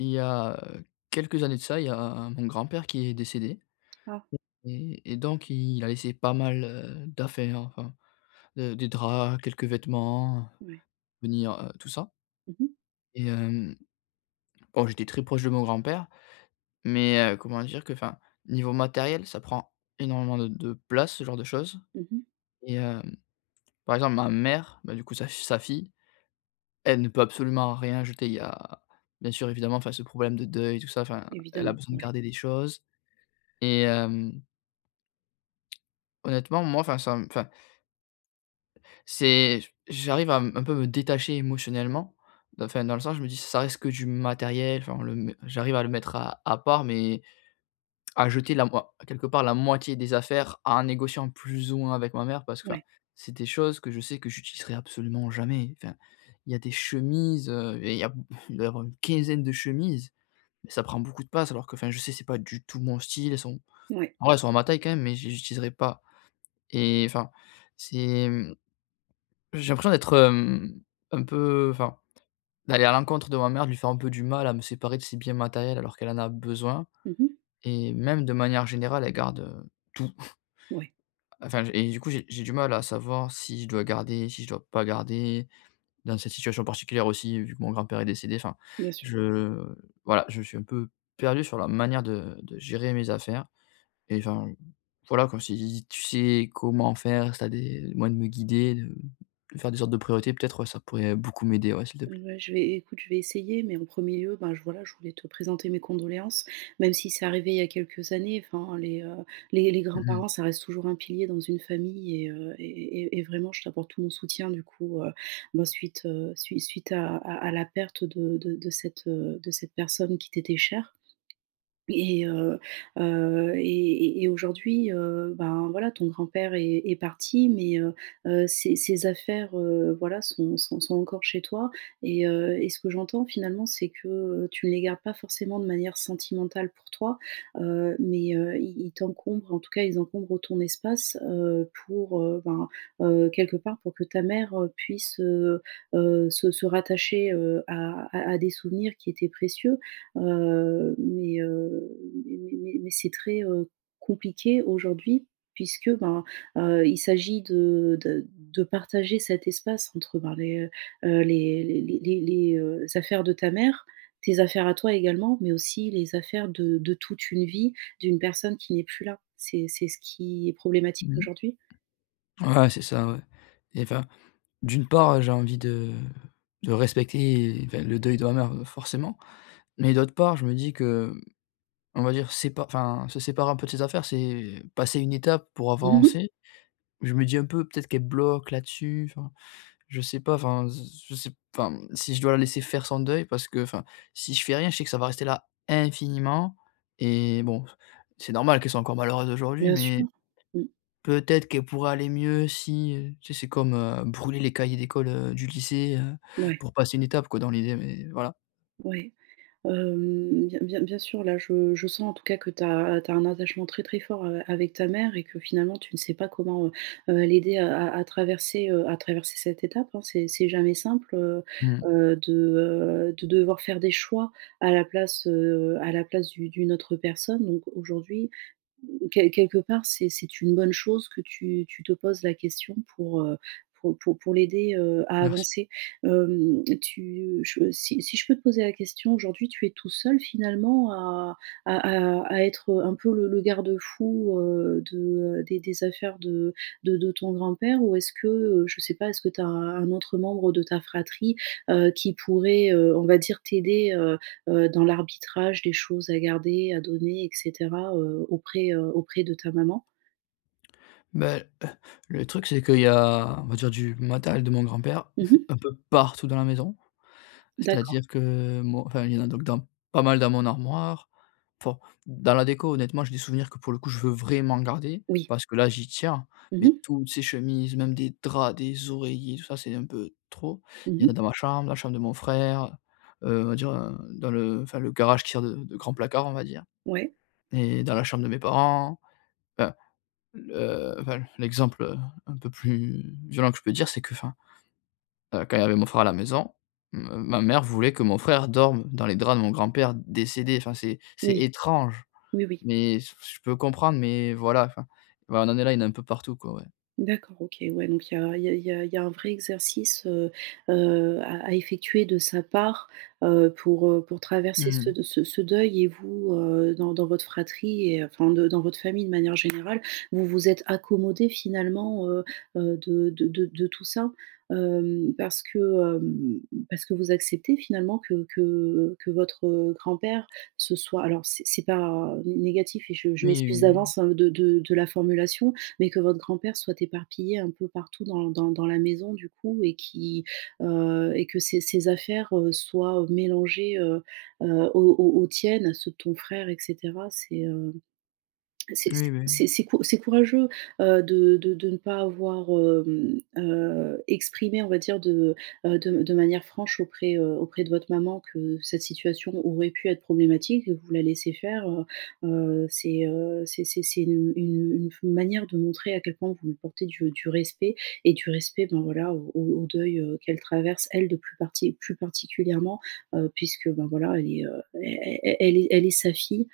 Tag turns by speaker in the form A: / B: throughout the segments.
A: Il y a, heu, quelques années de ça, il y a mon grand-père qui est décédé
B: Ah.
A: [unintelligible] et et donc il a laissé pas mal, heu, d'affaires, enfin, de des draps, quelques vêtements, heu,
B: Ouais.
A: venir heu, tout ça.
B: Mmh mh.
A: Et hem Oh j'étais très proche de mon grand-père mais, heu, comment dire, que enfin, niveau matériel ça prend énormément de de place ce genre de choses.
B: Mmh mh.
A: Et hem, par exemple ma mère, bah du coup sa fi sa fille, elle ne peut absolument rien jeter. Il y a, bien sûr évidemment enfin ce problème de deuil, tout ça, enfin elle a
B: Évidemment,
A: besoin de
B: ouais.
A: garder les choses. Et hem honnêtement moi enfin ça me enfin c'est, j j'arrive à m un peu me détacher émotionnellement. Enfin dans le sens, je me dis, ç ça reste que du matériel, enfin le m j'arrive à le mettre à à part mais, à jeter la moi quelque part, la moitié des affaires en négociant plus ou moins avec ma mère, parce que enfin,
B: Ouais.
A: c'est des choses que je sais que j'utiliserai absolument jamais. Enfin, il y a des chemises, heu, et il y a b il doit y avoir une quinzaine de chemises. Ça prend beaucoup de place, alors qu'enfin je sais c'est pas du tout mon style. Elles sont,
B: Ouais.
A: en vrai elles sont à ma taille quand même, mais je les utiliserai pas. Et enfin, c'est mmh j'ai l'impression d'être hem, un peu enfin, d'aller à l'encontre de ma mère, de lui faire un peu du mal à me séparer de ses biens matériels, alors qu'elle en a besoin.
B: Mmh mh.
A: Et même de manière générale, elle garde tout.
B: Ouais.
A: Enfin, je et du coup j'ai j'ai du mal à savoir si je dois garder, si je dois pas garder, dans cette situation particulière aussi vu que mon grand-père est décédé enfin,
B: Bien sûr.
A: je, voilà, je suis un peu perdu sur la manière de de gérer mes affaires. Et enfin, voilà quoi si tu sais comment faire, si tu as des moyens de me guider, heu, de faire des sortes de priorités, peut-être, ouais, ça pourrait beaucoup m'aider ouais. S'il te plaît.
B: Ouais je vais, écoute, je vais essayer, mais en premier lieu, ben j voilà, je voulais te présenter mes condoléances, même si c'est arrivé il y a quelques années, enfin les, heu, les les
A: Mmh mh.
B: grands-parents, ça reste toujours un pilier dans une famille et heu, et et et et vraiment je t'apporte tout mon soutien du coup, heu, ben suite, heu, sui suite à à à la perte de de de cette, heu, de cette personne qui t'était chère. Et, heu heu, et, et et aujourd'hui, heu, ben voilà, ton grand-père est est parti, mais, heu heu, ses ses affaires, heu, voilà, sont sont sont encore chez toi. Et heu, et ce que j'entends finalement, c'est que, heu, tu ne les gardes pas forcément de manière sentimentale pour toi, heu, mais, heu, ils ils t'encombrent en tout cas, ils encombrent ton espace, heu, pour, heu, ben, heu, quelque part pour que ta mère, heu, puisse, heu heu, se se rattacher, heu, à, à à des souvenirs qui étaient précieux. Heu, mais, heu, mais mais mais c'est très, heu, compliqué aujourd'hui, puisque ben, heu, il s'agit de de de partager cet espace entre ben, les, heu, les les les, heu, affaires de ta mère, tes affaires à toi également, mais aussi les affaires de de toute une vie d'une personne qui n'est plus là. C'est c'est ce qui est problématique,
A: Mmh.
B: aujourd'hui?
A: Ouais, c'est ça ouais. Et enfin, d'une part, heu, j'ai envie de de respecter enfin, le deuil de ma mère, heu, forcément. Mais d'autre part, je me dis que, mmh, on va dire c'est pas enfin, se séparer un peu de ses affaires, c'est passer une étape pour
B: Mmh mh.
A: avancer. Mais je me dis un peu: «Peut-être qu'elle bloque là-dessus», enfin je sais pas. Enfin s s s je sais enfin, si je dois la laisser faire son deuil parce qu'enfin si je fais rien je sais que ça va rester là infiniment et, bon c c'est normal qu'elle soit encore malheureuse aujourd'hui
B: Bien sûr.
A: mais,
B: Mmh.
A: peut-être qu'elle pourrait aller mieux si, heu, tu sais c'est comme, heu, brûler les cahiers d'école, heu, du lycée, heu,
B: Mouais.
A: pour passer une étape quoi, dans l'idée mais voilà.
B: Ouais. Hem, bien bien bien sûr, là je je sens en tout cas que tu as tu as un attachement très très fort, heu, avec ta mère et que finalement tu ne sais pas comment, heu, heu, l'aider, heu, à à traverser, heu, à traverser cette étape, hein, c'est c'est jamais simple, heu,
A: Mmh.
B: heu, de, heu, de devoir faire des choix à la place, heu, à la place d'u d'une autre personne. Donc aujourd'hui, mmh, quel quelque part c'est c'est une bonne chose que tu tu te poses la question pour, heu, pour pour pour l'aider, heu, à
A: Merci.
B: avancer. Hem, tu je si si je peux te poser la question, aujourd'hui tu es tout seul finalement à à à à être, heu, un peu le le garde-fou, heu, de, heu, des des affaires de de de ton grand-père, ou est-ce que, heu, je sais pas, est-ce que tu as un autre membre de ta fratrie, heu, qui pourrait, heu, on va dire t'aider, heu, heu, dans l'arbitrage des choses à garder, à donner et cetera, heu, auprès, heu, auprès de ta maman?
A: Ben, le truc c'est qu'il y a on va dire du matériel de mon grand-père,
B: Mmh mh.
A: un peu partout dans la maison.
B: D'accord.
A: C'est-à-dire que moi enfin, il y en a donc dans pas mal dans mon armoire. Enfin, dans la déco honnêtement j'ai des souvenirs que pour le coup je veux vraiment garder,
B: Oui.
A: parce que là j'y tiens.
B: Mmh
A: Mais
B: mh.
A: toutes ses chemises, même des draps, des oreillers, tout ça c'est un peu trop.
B: Mmh
A: Il y en a
B: mh.
A: dans ma chambre, la chambre de mon frère, heu, on va dire, heu, dans le enfin le garage qui sert de de grand placard on va dire.
B: Ouais.
A: Et dans la chambre de mes parents, enfin le enfin l l'exemple, heu, un peu plus violent que je peux dire c'est qu'enfin. Heu, quand il y avait mon frère à la maison, m ma mère voulait que mon frère dorme dans les draps de mon grand-père décédé enfin c'est, c'est
B: Oui.
A: étrange.
B: Oui, oui.
A: Mais s j je peux comprendre, mais voilà enfin, ouais, on en est là il y en a un peu partout quoi, ouais.
B: D'accord. OK, ouais donc il y a il y a il y a il y a un vrai exercice, heu, heu à à effectuer de sa part. Heu, pour, heu, pour
A: Mmh
B: traverser ce
A: mh.
B: de ce ce deuil et vous, heu, dans dans votre fratrie et enfin de dans votre famille de manière générale vous vous êtes accommodés finalement, heu, heu, de de de de tout ça. Hem, parce que, hem, parce que vous acceptez finalement que que que votre, heu, grand-père se soit alors c c'est pas, heu, n négatif et je je
A: Oui,
B: m'excuse
A: oui, oui.
B: d'avance, hein, de de de la formulation. Mais que votre grand-père soit éparpillé un peu partout dans dans dans la maison du coup et qui, heu, et que ses ses affaires, heu, soient, heu, mélangées, heu, heu, aux aux aux tiennes, ceux de ton frère et cetera c'est, hem. C'est c
A: Oui, beh, oui.
B: c'est -c'est cou c'est courageux, heu, de de de ne pas avoir hem, heu, exprimé on va dire de, heu, de de manière franche auprès, heu, auprès de votre maman que cette situation aurait pu être problématique. Et vous la laissez faire, heu, heu, c'est, heu, c'est c'est c'est une une une f une manière de montrer à quel point vous lui portez du du respect et du respect dans voilà, au au deuil, heu, qu'elle traverse elle de plus parti plus particulièrement, heu, puisque, ben, voilà elle est, heu, è -è è elle est elle est sa fille.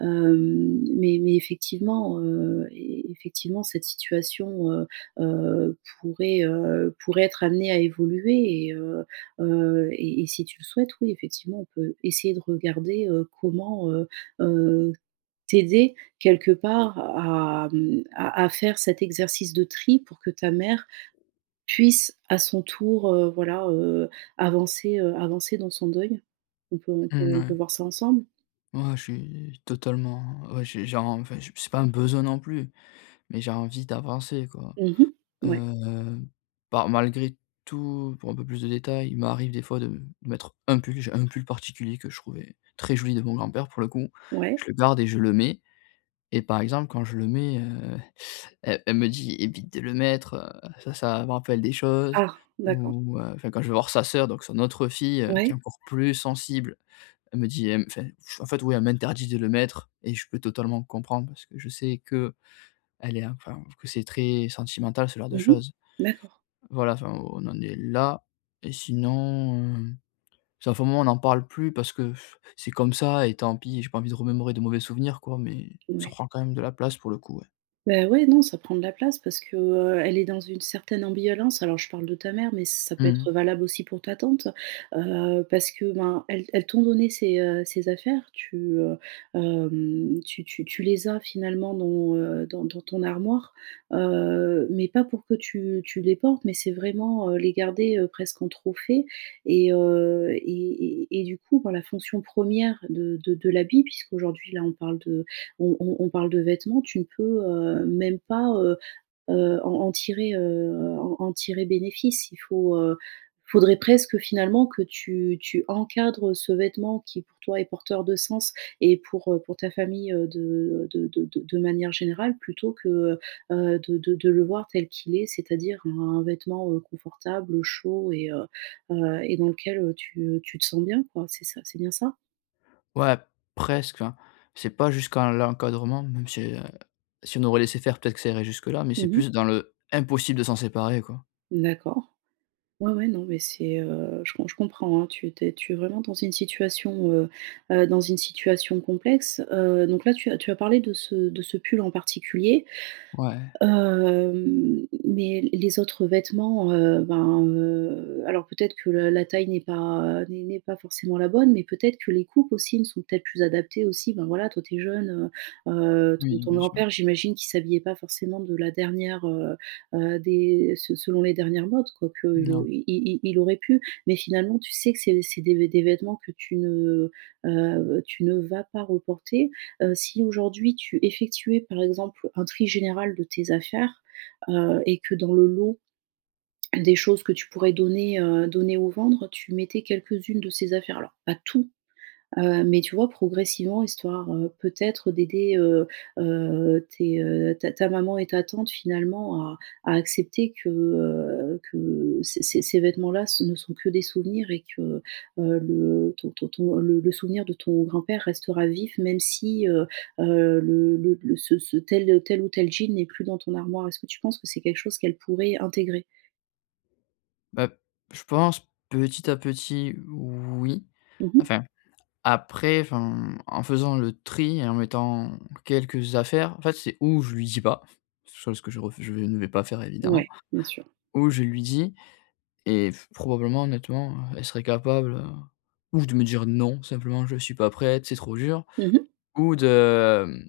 B: Hem, mais mais effectivement, heu, e effectivement cette situation, heu, heu, pourrait, heu, pourrait être amenée à évoluer et, heu, heu, et et si tu le souhaites oui effectivement on peut essayer de regarder, heu, comment, heu, heu, t'aider quelque part à mmh, à à faire cet exercice de tri, pour que ta mère, puisse à son tour, heu, voilà, heu, avancer, heu, avancer dans son deuil. On peut
A: Mmh,e
B: on peut
A: ouais.
B: voir ça ensemble.
A: Moi je suis totalement, ouais j'ai genre, enfin je c'est pas un besoin non plus, mais j'ai envie d'avancer quoi.
B: Mmh mh. Ouais.
A: Heu, par malgré tout pour un peu plus de détails il m'arrive des fois de mettre un pull. J'ai un pull particulier que je trouvais très joli, de mon grand-père, pour le coup,
B: Ouais.
A: je le garde et je le mets. Et par exemple quand je le mets, heu, elle elle me dit: «Évite de le mettre, heu, ça ça me rappelle des choses».
B: Ah! D'accord.
A: Ou, heu, enfin quand je vais voir sa sœur, donc son autre fille, heu, qui est
B: Ouais.
A: encore plus sensible elle me dit elle me fait en fait oui elle m'interdit de le mettre. Et je peux totalement comprendre parce que je sais qu'elle est enfin, que c'est très sentimental ce genre de
B: Mmh mh.
A: choses.
B: D'accord.
A: Voilà, enfin on en est là et sinon, heu, ça fait un moment on en parle plus parce que c'est comme ça et tant pis j'ai pas envie de remémorer de mauvais souvenirs quoi, mais, ça
B: Ouais.
A: prend quand même de la place pour le coup, ouais.
B: Bah, ouais, non ça prend de la place parce que, heu, elle est dans une certaine ambivalence. Alors je parle de ta mère, mais ça peut être
A: Mmh.
B: valable aussi pour ta tante. Heu, parce que, ben, elles elles t'ont donné ces, heu, ces affaires, tu, heu, hem, tu tu tu les as finalement dans, heu, dans dans ton armoire, heu, mais pas pour que tu tu les portes. Mais c'est vraiment, heu, les garder, heu, presque en trophée, et heu, et et et du coup, bah, la fonction 1re de de de l'habit, puisqu'aujourd'hui là on parle de on on on parle de vêtements, tu ne peux, heu, même pas, heu, heu, en en tirer, heu, en en tirer bénéfice. Il faut heu, il faudrait presque finalement que tu tu encadres ce vêtement qui pour toi est porteur de sens et pour, heu, pour ta famille, heu, de de de de de manière générale plutôt que, heu, heu, de de de le voir tel qu'il est, c'est-à-dire un vêtement, heu, confortable, heu, chaud, et heu, heu, et dans lequel, heu, tu, heu, tu te sens bien quoi, c'est ça? C'est bien ça?
A: Ouais presque, enfin, c'est pas jusqu'à l'encadrement même si, heu, si on aurait laissé faire peut-être que ça irait jusque là, mais c'est
B: Mmh mh.
A: plus dans le impossible de s'en séparer quoi.
B: D'accord. Ouais, ouais, non mais c'est, heu, je com comprends, hein, tu es tu es tu es vraiment dans une situation, heu, heu, dans une situation complexe, heu, donc là tu as tu as parlé de ce de ce pull en particulier.
A: Ouais.
B: Hem, m mais les autres vêtements, heu, ben, heu, alors peut-être que la la taille n'est pas, heu, n'est n'est pas forcément la bonne, mais peut-être que les coupes aussi ne sont peut-être plus adaptées aussi. Ben, voilà toi tu es jeune, heu, heu, ton
A: Oui,
B: ton
A: bien sûr.
B: grand-père j'imagine qu'il s'habillait pas forcément de la dernière, heu, heu, des se selon les dernières modes. Quoi qu'il au
A: Non.
B: il il il aurait pu, mais finalement tu sais que c'est c'est des v des vêtements que tu ne, heu, tu ne vas pas reporter. Heu, si aujourd'hui tu effectuais par exemple un tri général de tes affaires, heu, et que dans le lot, des choses que tu pourrais donner, heu, donner ou vendre, tu mettais quelques-unes de ces affaires-là, pas tout, heu, mais tu vois, progressivement histoire, heu, peut-être d'aider, heu, heu, tes, heu, ta ta maman et ta tante finalement à à accepter que, heu, que ces ces ces vêtements-là ce ne sont que des souvenirs et que, heu, le ton ton ton, heu, le le souvenir de ton grand-père restera vif même si heu, heu, le le le ce ce tel, heu, tel ou tel jean n'est plus dans ton armoire. Est-ce que tu penses que c'est quelque chose qu'elles pourraient intégrer?
A: Bah, p je pense petit à petit, oui.
B: Mmh mh.
A: Enfin, après enfin, en faisant le tri en mettant quelques affaires, en fait c'est, ou je lui dis pas, chose que je refu je ne vais pas faire évidemment,
B: Ouais, bien sûr.
A: ou je lui dis, et f probablement honnêtement, heu, elle serait capable, heu, ou de me dire: «Non. Simplement je suis pas prête, c'est trop dur»
B: Mmh mh.
A: ou de, hem,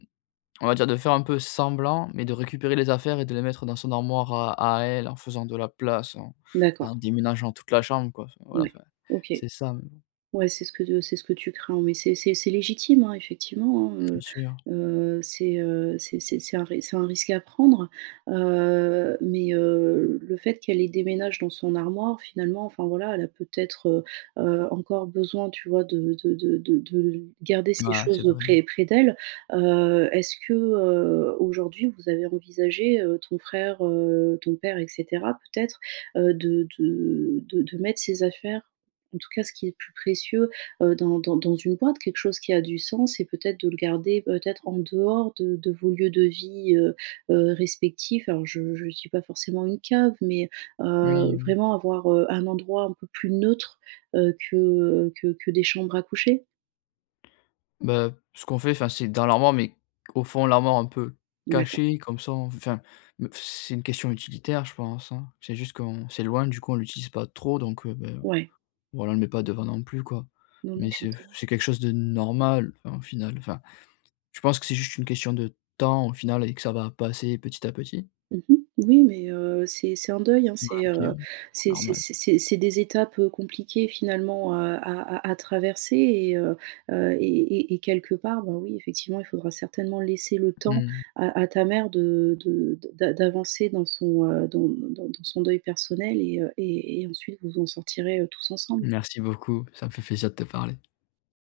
A: on va dire de faire un peu semblant, mais de récupérer les affaires et de les mettre dans son armoire à à elle en faisant de la place, en d en
B: D'accord.
A: déménageant toute la chambre quoi. Enfin voilà,
B: Mouais.
A: enfin
B: OK.
A: c'est ça, mais bon
B: Ouais c'est ce que de c'est ce que tu crains, mais c'est c'est c'est légitime, hein, effectivement, hein,
A: Bien
B: heu,
A: sûr.
B: heu, c'est, heu, c'est c'est c'est un ris c'est un risque à prendre. Heu, mais, heu, le fait qu'elle les déménage dans son armoire, finalement, enfin voilà elle a peut-être, heu, heu, encore besoin tu vois de de de de de garder ces
A: Ah, c'est
B: choses, heu,
A: vrai.
B: près près d'elle. Heu, est-ce que, heu, aujourd'hui vous avez envisagé, heu, ton frère, heu, ton père, et cetera peut-être, heu, de de de de mettre ses affaires, en tout cas ce qui est le plus précieux, heu, dans dans dans une boite? Quelque chose qui a du sens, et peut-être de le garder peut-être en dehors de de vos lieux de vie, heu, heu, respectifs. Alors je je dis pas forcément une cave, mais, heu,
A: Oui.
B: vraiment avoir, heu, un endroit un peu plus neutre, heu, que, heu, que que des chambres à coucher?
A: Bah, ce qu'on fait enfin, c'est dans l'armoire mais au fond l'armoire un peu
B: D'accord.
A: caché comme ça on enfin, me c c'est une question utilitaire je pense, hein. C'est juste qu'on s'éloigne, du coup on l'utilise pas trop donc, heu, beh,
B: Ouais.
A: voilà on le met pas devant non plus quoi.
B: Non, non,
A: Mais c'est
B: j'entends.
A: c'est quelque chose de normal enfin au final. Enfin, je pense que c'est juste une question de temps au final et que ça va passer petit à petit.
B: Mmh mh. Oui, mais, heu, c'est c'est un deuil, hein,
A: Ouais,
B: c'est,
A: OK ouais.
B: heu, c'est c'est
A: Normal.
B: c'est c'est c'est des étapes, heu, compliquées finalement, heu, à à à traverser, et heu, heu, et et et et quelque part, bah, oui effectivement il faudra certainement laisser le temps
A: Mmh.
B: à à ta mère de de d'a d'avancer dans son, heu, dans d dans dans son deuil personnel, et heu, et et ensuite vous en sortirez, heu, tous ensemble.
A: Merci beaucoup, ça me fait plaisir de te parler.